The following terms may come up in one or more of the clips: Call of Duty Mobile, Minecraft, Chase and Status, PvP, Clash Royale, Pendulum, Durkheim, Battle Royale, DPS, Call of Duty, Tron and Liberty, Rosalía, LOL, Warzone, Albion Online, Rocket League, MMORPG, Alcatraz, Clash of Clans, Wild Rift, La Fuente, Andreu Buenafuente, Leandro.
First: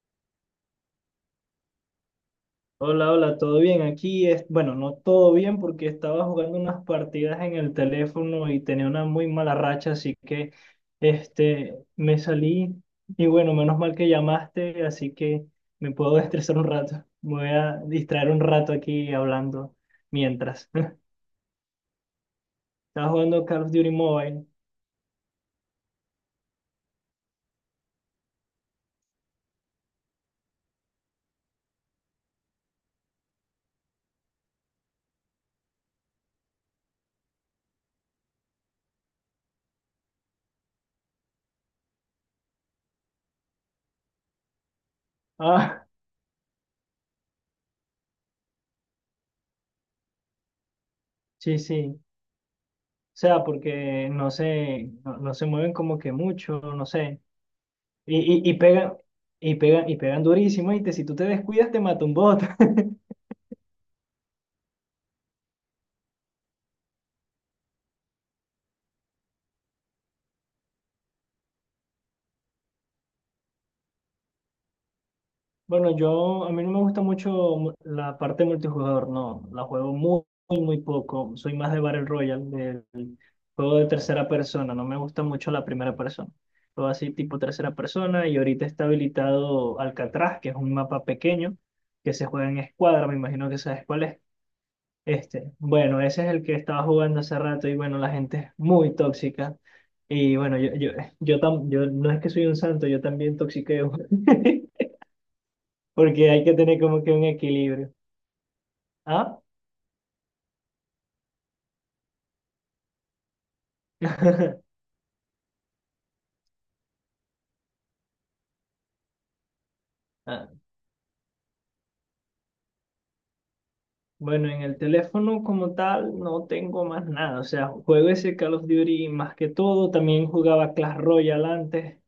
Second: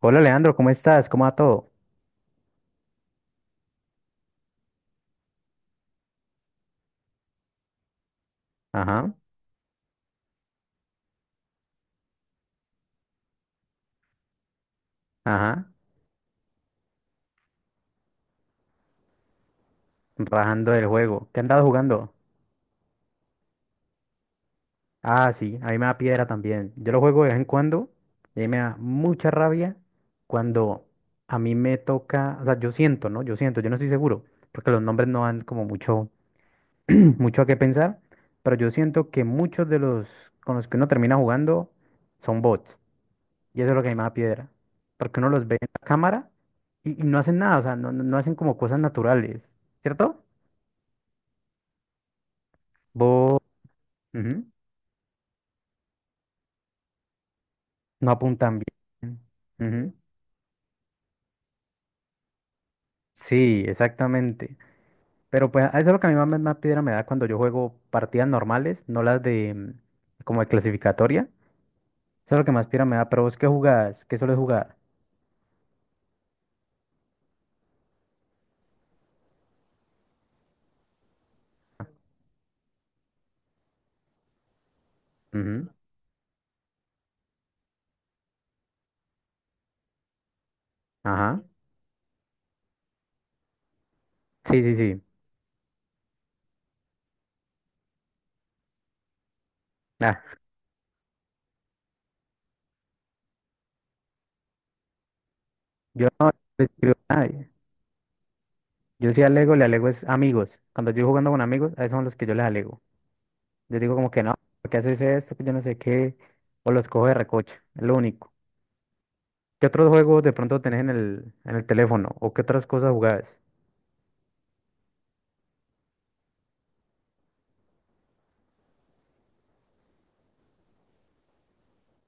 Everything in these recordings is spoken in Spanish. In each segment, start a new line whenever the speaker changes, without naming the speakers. Hola Leandro, ¿cómo estás? ¿Cómo va todo?
Hola, hola, ¿todo bien? Aquí es, bueno, no todo bien porque estaba jugando unas partidas en el teléfono y tenía una
Ajá,
muy mala racha, así que este me salí y bueno, menos mal que llamaste, así que
ajá,
me puedo estresar un rato. Me voy a distraer un rato aquí hablando mientras.
rajando el juego. ¿Qué han dado jugando?
Estaba jugando Call of Duty Mobile.
Ah, sí, a mí me da piedra también. Yo lo juego de vez en cuando y ahí me da mucha rabia cuando a mí me toca, o sea, yo siento, ¿no? Yo siento, yo no estoy seguro, porque los nombres no dan como mucho, mucho a qué pensar, pero yo siento que muchos de los con los que uno termina jugando son bots y eso es lo que a mí me da piedra, porque uno los ve en
Ah,
la cámara y, no hacen nada, o sea, no hacen como cosas naturales, ¿cierto?
sí, sí. O
Vos
sea, porque no
ujú,
se, no, no se mueven como que mucho, no sé.
no
Y, y
apuntan
pegan,
bien.
y pegan,
Ujú.
y pegan durísimo, y si tú te descuidas te mata un bot.
Sí, exactamente. Pero pues eso es lo que a mi mamá más piedra me da cuando yo juego partidas normales, no las de como de clasificatoria. Eso es lo que más piedra me da. Pero vos qué jugás, qué sueles jugar.
Bueno, yo, a mí no me gusta mucho mu- la parte multijugador, no, la juego muy, muy, muy poco, soy más de Battle Royale, del juego de tercera persona, no me gusta mucho la
Ujú.
primera persona. Juego así tipo tercera persona, y ahorita está habilitado Alcatraz, que es un mapa
Ajá.
pequeño, que se juega en escuadra, me imagino que sabes cuál es.
Sí, sí, sí.
Este, bueno, ese es el que estaba jugando hace rato y bueno, la gente es muy tóxica.
Ah,
Y bueno, yo, tam- yo no es que soy un santo, yo también toxiqueo,
yo no
porque hay que
le
tener
escribo
como que
a
un
nadie.
equilibrio.
Yo sí
¿Ah?
alego, le alego es amigos. Cuando yo estoy jugando con amigos, a esos son los que yo les alego. Yo digo como que no, ¿por qué haces esto? Que yo no sé qué. O los cojo de recocha. Es lo único. ¿Qué otros juegos de
Ah,
pronto tenés en el teléfono? ¿O qué otras cosas jugás?
bueno, en el teléfono como tal no tengo más nada, o sea, juego ese Call of Duty más que todo, también jugaba Clash Royale antes.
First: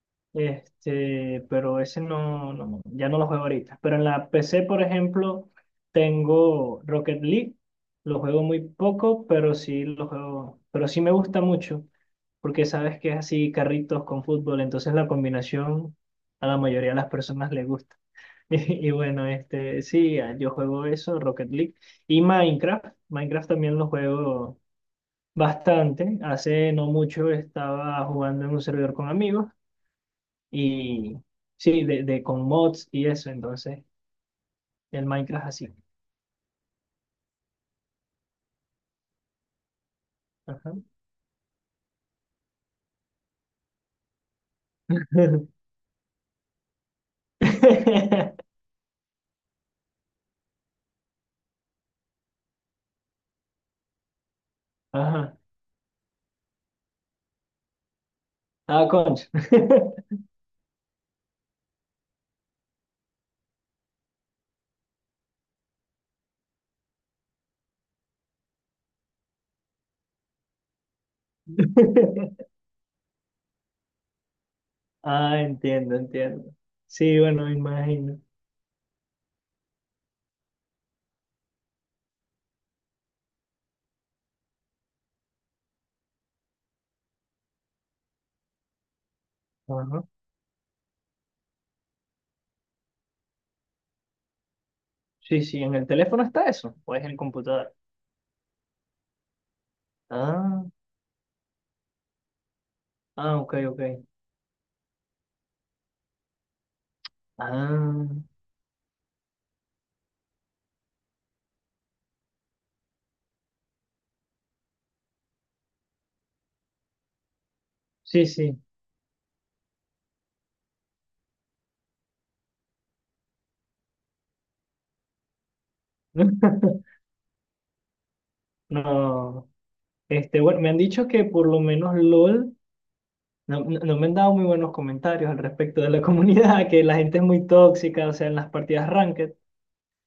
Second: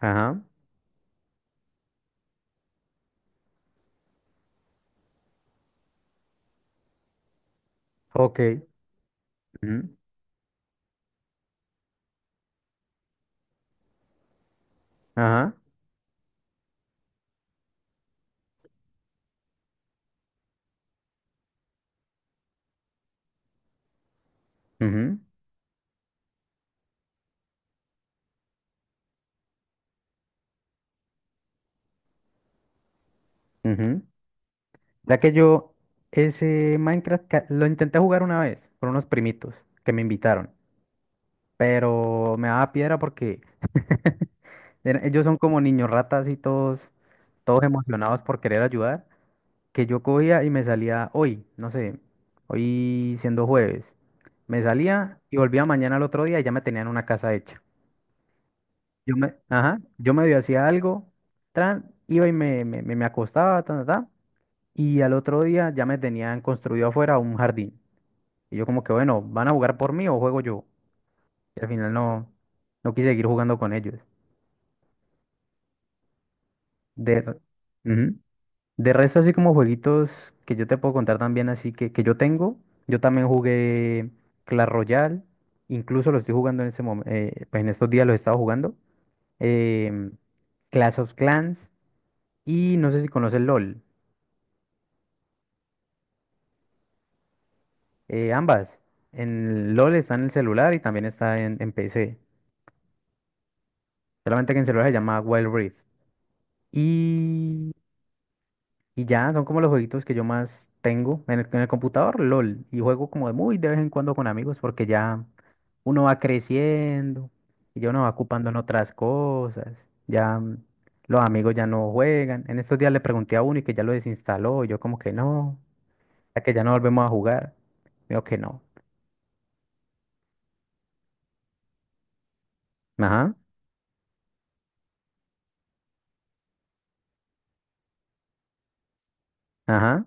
Ajá,
Este, pero ese no, no, ya no lo juego ahorita. Pero en la PC, por ejemplo, tengo Rocket League. Lo
ok.
juego muy poco, pero sí
Ujú,
lo juego, pero sí me gusta mucho, porque sabes que es así carritos con fútbol, entonces la
ajá,
combinación a la mayoría de las personas le gusta. Y, bueno, este, sí, yo juego eso, Rocket League y Minecraft. Minecraft también lo juego
ujú,
bastante. Hace no mucho estaba jugando en un servidor con amigos y sí, de con mods y eso, entonces
ujú.
el
Ya que
Minecraft así.
yo ese Minecraft lo intenté jugar una vez con unos primitos que me invitaron,
Ajá.
pero me daba piedra porque ellos son como niños ratas y todos, todos emocionados por querer ayudar, que yo cogía y me salía hoy, no sé, hoy siendo jueves, me salía
Ajá.
y volvía mañana al otro día y ya me tenían una casa hecha.
Ah,
Yo
concha.
me, ajá, yo medio hacía algo, tran, iba y me acostaba, ta, ta, ta, y al otro día ya me tenían construido afuera un jardín. Y yo como que, bueno, ¿van a jugar por mí o juego yo? Y al final no, no quise seguir jugando con ellos.
Ah, entiendo, entiendo. Sí,
De, re-
bueno, me
ujú.
imagino.
De resto, así como jueguitos que yo te puedo contar también, así que yo tengo, yo también jugué Clash Royale, incluso lo estoy jugando en ese momento, pues en estos días lo he estado jugando,
Ajá.
em, Clash of Clans, y no sé si conoces LOL.
Sí, sí, en el teléfono está eso, o es en el computador.
Ambas. En LOL está en el
Ah,
celular y también está en PC.
ah, ok, ok.
Solamente que en celular se llama Wild Rift. Y,
Ah,
y ya, son como los jueguitos que yo más tengo en el computador, LOL. Y juego como de muy de vez en cuando con amigos porque ya uno va creciendo y ya uno va
sí,
ocupando en
sí.
otras cosas. Ya los amigos ya no juegan. En estos días le pregunté a uno y que ya lo desinstaló. Y yo como que no, ya que ya no volvemos a jugar. Me dijo que no.
No, este, bueno, me han dicho que por lo menos LOL
Ajá,
no, no- no me han dado muy buenos comentarios al respecto de la comunidad, que la gente es muy tóxica, o sea, en las partidas ranked
ajá,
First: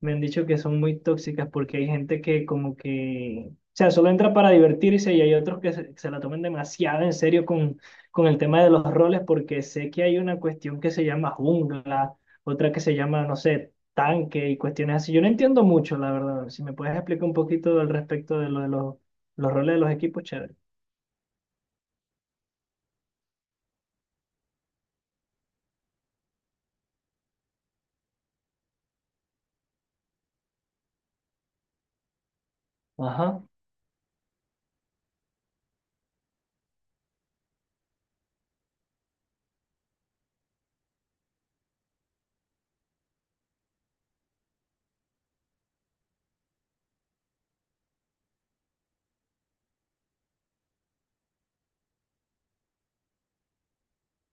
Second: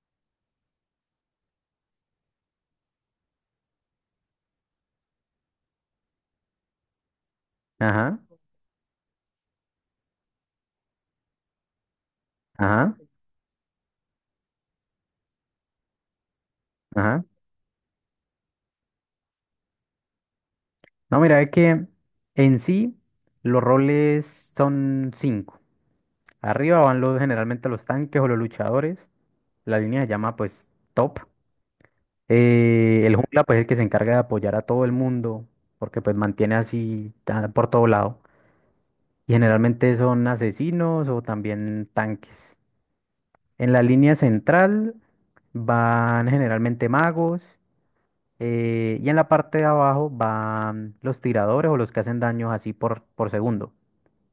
me han dicho que son muy tóxicas porque hay gente que como que, o sea, solo entra para divertirse y hay otros que se la toman demasiado en serio
ajá,
con el tema de los roles porque sé que hay una cuestión que se llama jungla, otra que se
ajá.
llama, no sé, tanque y cuestiones así. Yo no entiendo mucho, la verdad. Si me puedes
Ajá.
explicar un poquito al respecto de lo de los roles de los equipos, chévere.
No, mira, es que en sí los roles son cinco. Arriba van los, generalmente los tanques o los luchadores. La línea se llama pues top. El
Ajá.
jungla pues es el que se encarga de apoyar a todo el mundo porque pues mantiene así por todo lado. Y generalmente son asesinos o también tanques. En la línea central van generalmente magos. Eh, y en la parte de abajo van los tiradores o los que hacen daños así por segundo.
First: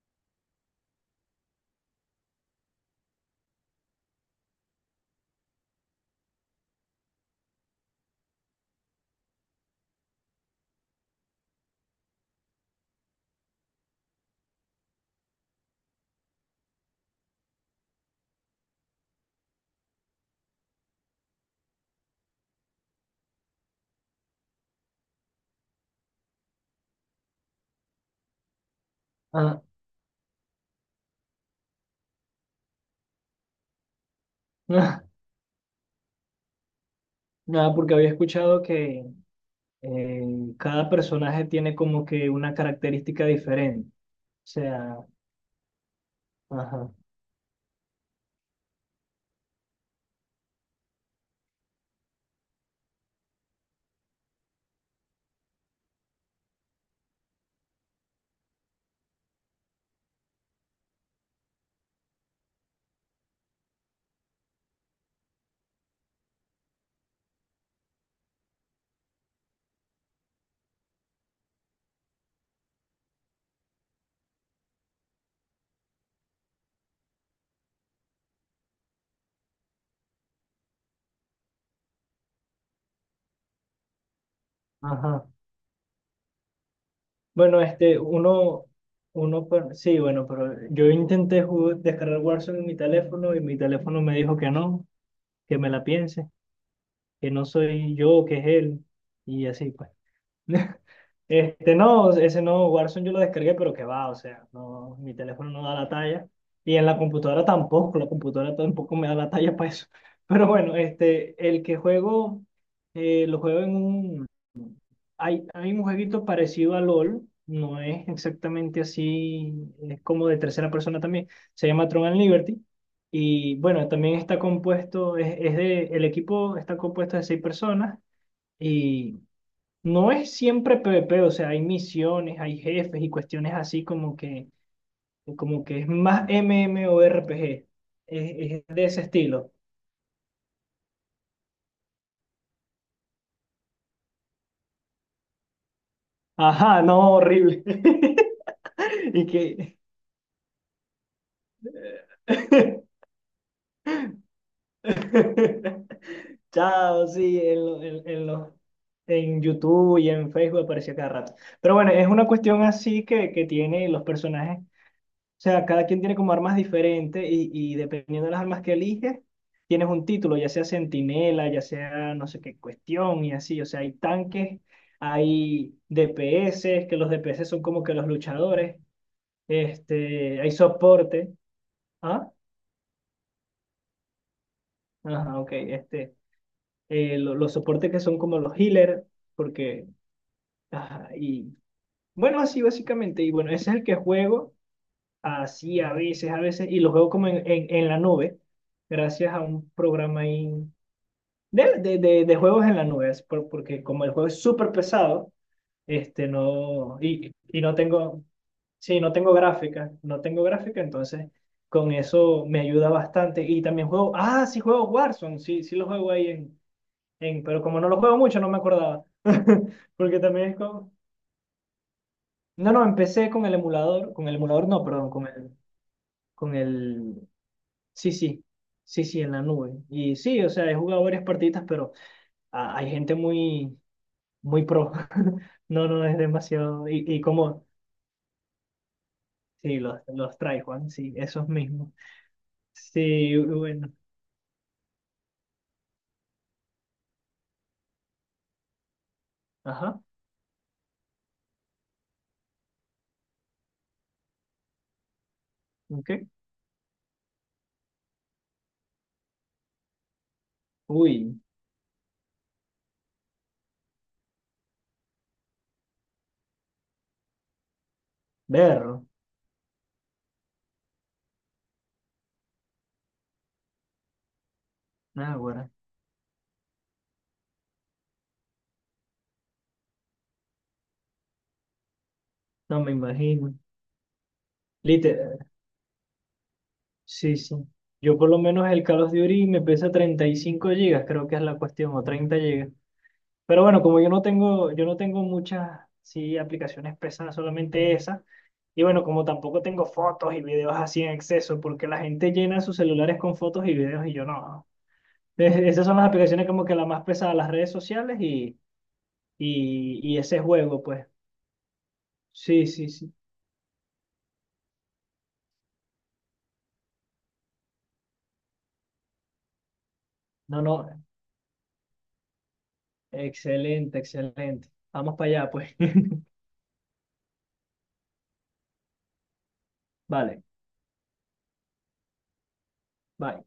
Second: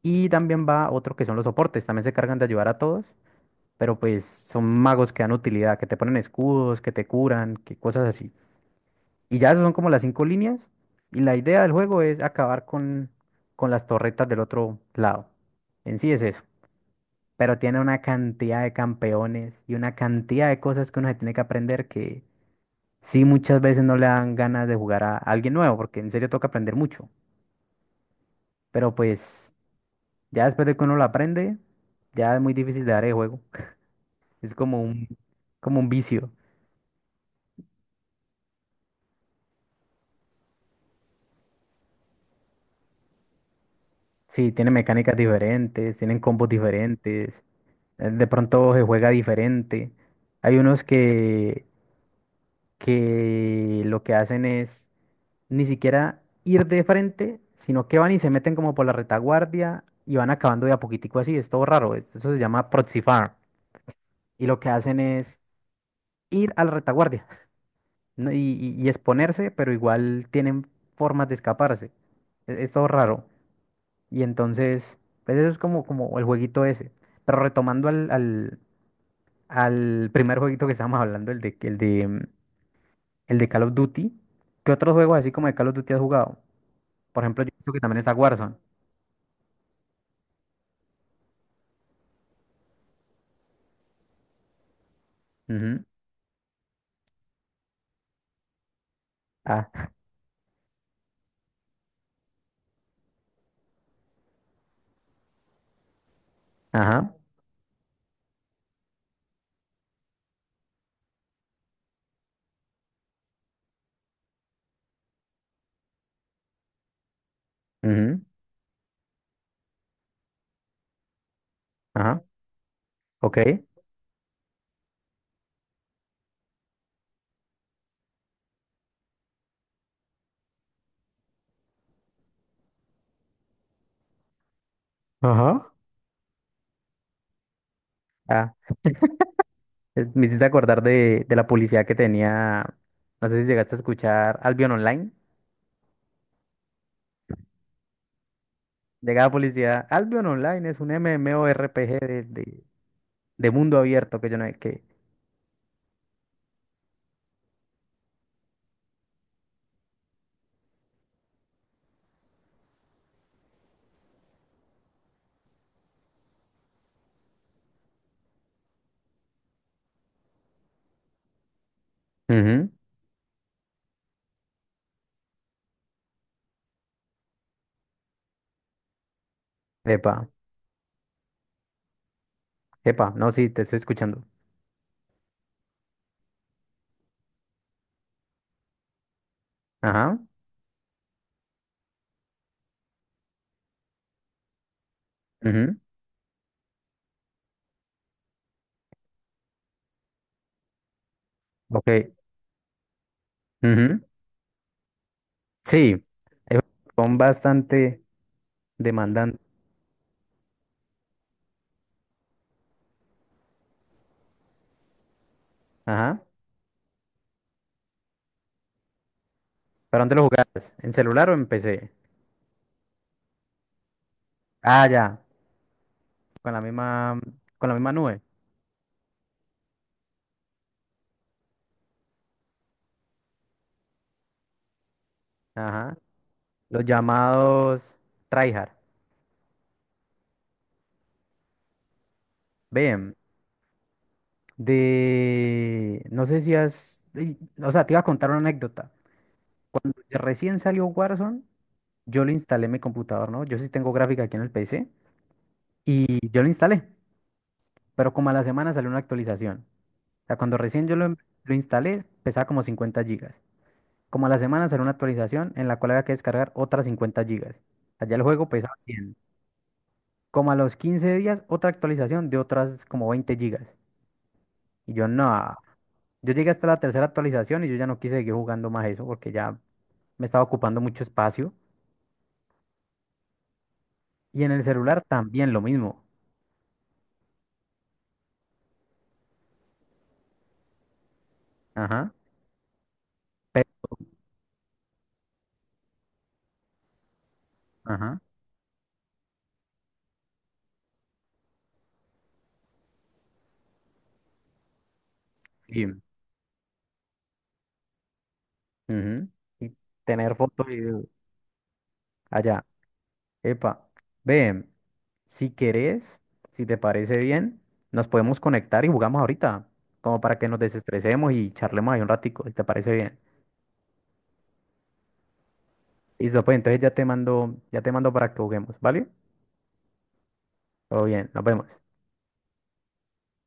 Y también va otro que son los soportes, también se cargan de ayudar a todos, pero pues son magos que dan utilidad, que te ponen escudos, que te curan, que cosas así. Y ya esas son como las cinco líneas. Y la idea del juego es acabar con las torretas del otro lado. En sí es eso. Pero tiene una cantidad de campeones y una cantidad de cosas que uno se tiene que aprender que sí muchas veces no le dan ganas de jugar a alguien nuevo, porque en serio toca aprender mucho. Pero pues
Ah.
ya después de que uno lo aprende, ya es muy difícil de dar el juego. Es como un vicio.
Nada, porque había escuchado que eh, cada personaje tiene como que una característica diferente. O
Sí, tiene
sea,
mecánicas diferentes, tienen combos
ajá,
diferentes, de pronto se juega diferente. Hay unos que lo que hacen es ni siquiera ir de frente, sino que van y se meten como por la retaguardia y van acabando de a poquitico así. Es todo raro. Eso se llama proxy farm. Y lo que hacen es ir a la retaguardia ¿no? y, y exponerse, pero igual tienen formas de escaparse. Es todo raro. Y entonces, pues eso es como, como el jueguito ese. Pero retomando al primer jueguito que estábamos hablando, el de, el de, el de Call of Duty, ¿qué otros juegos
ajá.
así como de Call of Duty has jugado? Por ejemplo, yo
Bueno,
pienso que
este,
también está Warzone.
uno, per- sí, bueno, pero yo intenté ju- descargar Warzone en mi teléfono y mi teléfono me dijo que no, que me
Ujú.
la piense, que no soy yo, que es él, y así
Ah,
pues. Este, no, ese no, Warzone yo lo descargué, pero que va, o sea, no, mi teléfono no da la talla. Y en
ajá,
la computadora tampoco me da la talla para eso. Pero bueno, este, el que juego, lo juego en un... Hay un jueguito parecido a LOL, no es
ujú,
exactamente así, es como de tercera persona también, se llama Tron and
ajá,
Liberty.
ok.
Y bueno, también está compuesto, es de, el equipo está compuesto de seis personas. Y no es siempre PvP, o sea, hay misiones, hay jefes y cuestiones así como
Ajá.
que es más MMORPG,
Ah,
es de ese estilo.
me hiciste acordar de la publicidad que tenía, no sé si llegaste a escuchar Albion Online.
Ajá, no, horrible. Y
Llegaba
que...
publicidad, Albion Online es un MMORPG de mundo abierto que yo no sé
Chao, sí, en, lo- en los- en YouTube y en Facebook aparecía cada rato. Pero bueno, es una cuestión así que tiene los personajes. O sea, cada quien tiene como armas diferentes y dependiendo de las armas que eliges, tienes un título, ya sea centinela, ya sea no sé qué
qué.
cuestión y así. O sea, hay tanques, hay DPS, que los DPS son como que los luchadores,
Epa,
este, hay soporte. Ah,
epa, no, sí, te estoy escuchando.
ajá, ok, este, lo- los soportes que son como los healers, porque,
Ajá,
ajá, y bueno, así básicamente. Y bueno, ese es el que juego.
ujú,
Así a veces, y los juego como en la nube, gracias a un programa ahí de,
ok,
de, de, de juegos en la nube, es por- porque
ujú.
como el juego es súper pesado,
Sí,
este
es un
no,
juego
y no
bastante
tengo, sí, no tengo
demandante.
gráfica, no tengo gráfica, entonces con eso me ayuda bastante. Y también juego, ah, sí juego Warzone, sí, sí lo juego
Ajá,
ahí en, pero como no lo juego mucho, no me acordaba,
¿para dónde
porque
lo
también es
jugabas? ¿En
como,
celular o en PC?
no, no, empecé con el emulador no,
Ah,
perdón,
ya, con
con
la misma,
el
con la misma
sí,
nube.
sí, sí, sí, en la nube. Y sí, o sea, he jugado varias partidas, pero ah, hay gente muy, muy pro. No,
Ajá,
no, es
los
demasiado. Y como,
llamados tryhard.
sí, los trae, Juan, sí, esos mismos.
Bien,
Sí, bueno,
de, no sé si has, o sea, te iba a contar una anécdota.
ajá,
Recién salió Warzone, yo lo instalé en mi computador, ¿no? Yo sí tengo gráfica aquí en el PC y
ok.
yo lo instalé. Pero como a la semana salió una actualización. O sea, cuando recién yo lo,
Uy,
lo instalé, pesaba como 50 gigas. Como a la semana salió una actualización en la cual había que descargar otras 50 gigas. Allá el juego pesaba
verlo.
100. Como a los 15 días, otra actualización de otras como 20 gigas. Y yo,
Ah,
no.
bueno,
Yo llegué hasta la tercera actualización y yo ya no quise seguir jugando más eso porque ya me estaba ocupando mucho espacio.
no me imagino.
Y en el celular
Literal,
también lo mismo.
sí, sí. Yo por lo menos el Call of Duty me pesa 35 gigas, creo que es la cuestión, o
Ajá.
30 gigas. Pero
pe-
bueno, como yo no tengo muchas, sí, aplicaciones pesadas, solamente
Ajá.
esa. Y bueno, como tampoco tengo fotos y videos así en exceso, porque la gente llena sus celulares con fotos y videos y yo no. Es- Esas
Sí.
son las aplicaciones como que la más pesada, las redes sociales
Ujú, y
y
tener
ese
foto y
juego,
video.
pues.
Allá.
Sí, sí, sí.
Epa. Ve. Si querés, si te parece bien, nos podemos conectar y jugamos ahorita, como para que nos
No, no.
desestresemos y charlemos ahí un ratico, si te parece bien.
Excelente, excelente. Vamos para allá, pues.
Listo, pues entonces ya te mando para que juguemos, ¿vale?
Vale,
Todo bien, nos vemos.
bye.